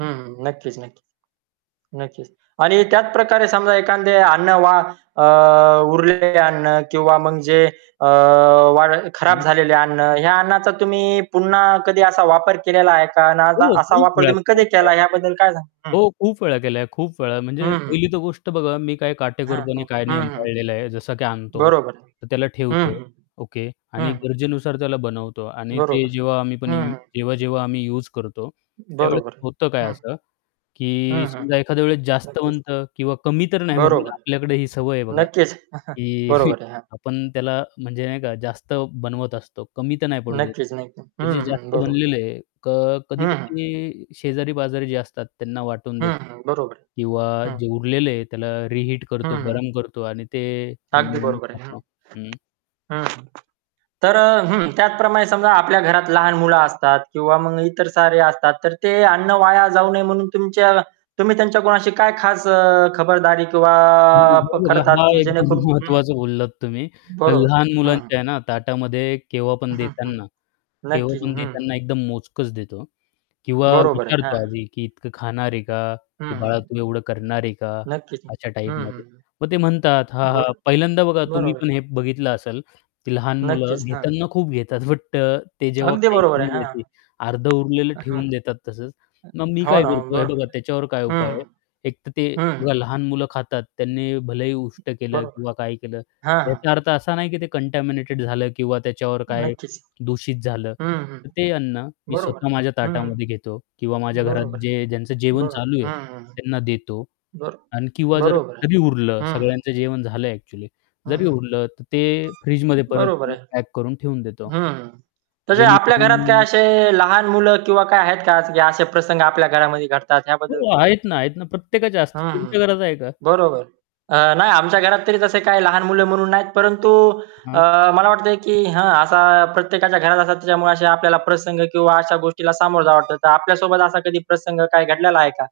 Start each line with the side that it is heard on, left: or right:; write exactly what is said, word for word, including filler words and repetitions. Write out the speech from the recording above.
right: हं, हं, नक्कीच-नक्कीच. नक्कीच आणि त्याचप्रकारे समजा एखांदे अन्न वा अ, उरलेले अन्न किंवा मग जे अ, वा खराब
left: हं.
right: झालेले अन्न, ह्या अन्नाचा तुम्ही पुन्हा कधी असा वापर केलेला आहे का? अन्
left: हो,
right: असा
left: खूप
right: वापर
left: वेळा,
right: तुम्ही कधी
left: खूप वेळा.
right: केला याबद्दल काय सांग हं.
left: हो, खूप वेळा केलं आहे, खूप वेळा. म्हणजे
right: हं, हं.
left: पहिली तर गोष्ट बघा, मी काय
right: हां,
left: काटेकोरपणे
right: हां,
left: काय
right: हं,
left: नियम
right: हं.
left: पाळलेला आहे, जसं की आणतो,
right: बरोबर आहे.
left: तर त्याला
right: हं,
left: ठेवतो.
right: हं,
left: ओके. आणि
right: हं, हं.
left: गरजेनुसार त्याला बनवतो आणि ते
right: बरोबर आहे.
left: जेव्हा आम्ही पण यू
right: हं, हं.
left: जेव्हा-जेव्हा आम्ही यूज करतो त्यावेळेस
right: बरोबर
left: होतं काय
right: आहे, हं.
left: असं, की
right: हं, हं,
left: समजा एखाद्या वेळेस जास्त
right: नक्कीच.
left: बनतं किंवा कमी तर नाही बनत
right: बरोबर,
left: आपल्याकडे ही सवय आहे बघा,
right: नक्कीच.
left: की
right: बरोबर आहे, हां.
left: आपण त्याला म्हणजे नाही का जास्त बनवत असतो, कमी तर नाही पडू देत,
right: नक्कीच, नक्कीच.
left: तर जे
right: हं, हं,
left: जास्त
right: बरोबर आहे.
left: बनलेलं आहे, क
right: हं, हं.
left: कधी-कधी शेजारी-पाजारी जे असतात त्यांना वाटून
right: हं,
left: देतो
right: हं, बरोबर
left: किंवा
right: आहे, हं.
left: जे उरलेलं आहे त्याला रिहीट
right: हं,
left: करतो
right: हं.
left: गरम करतो आणि ते
right: अगदी
left: अन्न आम्ही
right: बरोबर आहे, हं.
left: खातो हं.
right: हं. तर अ हं, त्याचप्रमाणे समजा आपल्या घरात लहान मुलं असतात किंवा मग इतर सारे असतात. तर ते अन्न वाया जाऊ नये म्हणून तुमच्या तुम्ही त्यांच्या कुणाशी काय खास अ, खबरदारी किंवा
left: हं,
right: प
left: हे बघा,
right: करतात,
left: हा
right: की
left: एकदम
right: जेणेकरून हं.
left: महत्त्वाचं बोललात तुम्ही.
right: बरोबर आहे.
left: लहान
right: हं, हं.
left: मुलांच्या आहे ना, ताटामध्ये केव्हा पण
right: हं, हं.
left: देताना, केव्हा
right: नक्कीच.
left: पण
right: हं, हं.
left: देताना एकदम मोजकंच देतो हा, किंवा
right: बरोबर आहे,
left: विचारतो
right: हां.
left: आधी, की "इतकं खाणार आहे का?
right: हं,
left: की बाळा
right: हं.
left: तू एवढं करणार आहे का?"
right: नक्कीच, हं,
left: अशा
right: हं,
left: टाईपमध्ये.
right: हं.
left: मग ते म्हणतात, "हां, हां."
right: बरो
left: पहिल्यांदा बघा तुम्ही
right: बरोबर
left: पण
right: आहे.
left: हे बघितलं असेल, की लहान मुलं
right: नक्कीच, हां.
left: घेताना खूप घेतात बट अ, ते जेव्हा
right: अगदी
left: खायची
right: बरोबर आहे,
left: वेळ
right: हां.
left: येते, अर्धं उरलेलं
right: हां, हां.
left: ठेवून देतात तसंच. मग मी
right: अ, हो
left: काय
right: ना, हो,
left: करतो, हे बघा
right: बरोबर आहे.
left: त्याच्यावर काय
right: हं,
left: उपाय आहे, एक तर ते
right: हं, हं, हं.
left: बघा लहान मुलं खातात, त्यांनी भलेही उष्ट केलं
right: बरोबर आहे.
left: किंवा काय केलं,
right: हां, हां.
left: याचा अर्थ असा नाही की ते कंटॅमिनेटेड झालं किंवा त्याच्यावर काय
right: नक्कीच.
left: दूषित झालं
right: हं, हं.
left: तर ते अन्न मी
right: बरोबर
left: स्वतः
right: आहे.
left: माझ्या
right: हं, हं.
left: ताटामध्ये घेतो किंवा माझ्या घरात
right: बरोबर आहे,
left: जे ज्यांचं जेवण
right: बरोबर.
left: चालू आहे
right: हं, हं.
left: त्यांना देतो
right: बरो
left: आणि किंवा जर
right: बरोबर आहे.
left: जरी उरलं
right: हं, हं.
left: सगळ्यांचं जेवण झालं आहे एक्चुअली,
right: हं,
left: जरी
right: हं.
left: उरलं तर ते फ्रीजमध्ये परत
right: बरोबर
left: त्यांना
right: आहे.
left: पॅक करून ठेवून देतो,
right: हं, हं. तसे आपल्या घरात
left: जेणेकरून
right: काय असे लहान मुलं किंवा काय आहेत का की असे प्रसंग आपल्या घरामध्ये घडतात? याबद्दल
left: हो,
right: काय
left: आहेत ना, आहेत ना. प्रत्येकाच्या
right: हं,
left: असतात,
right: हं.
left: तुमच्या घरात आहे का?
right: बरोबर. अ, नाही, आमच्या घरात तरी तसे काही लहान मुलं म्हणून नाहीत. परंतु अ,
left: हं.
right: मला वाटतयं, की हां, असा प्रत्येकाच्या घरात असतात त्याच्यामुळे आपल्याला प्रसंग किंवा अशा गोष्टीला सामोर जावं वाटतं. तर आपल्यासोबत असा कधी प्रसंग काय घडलेला आहे का?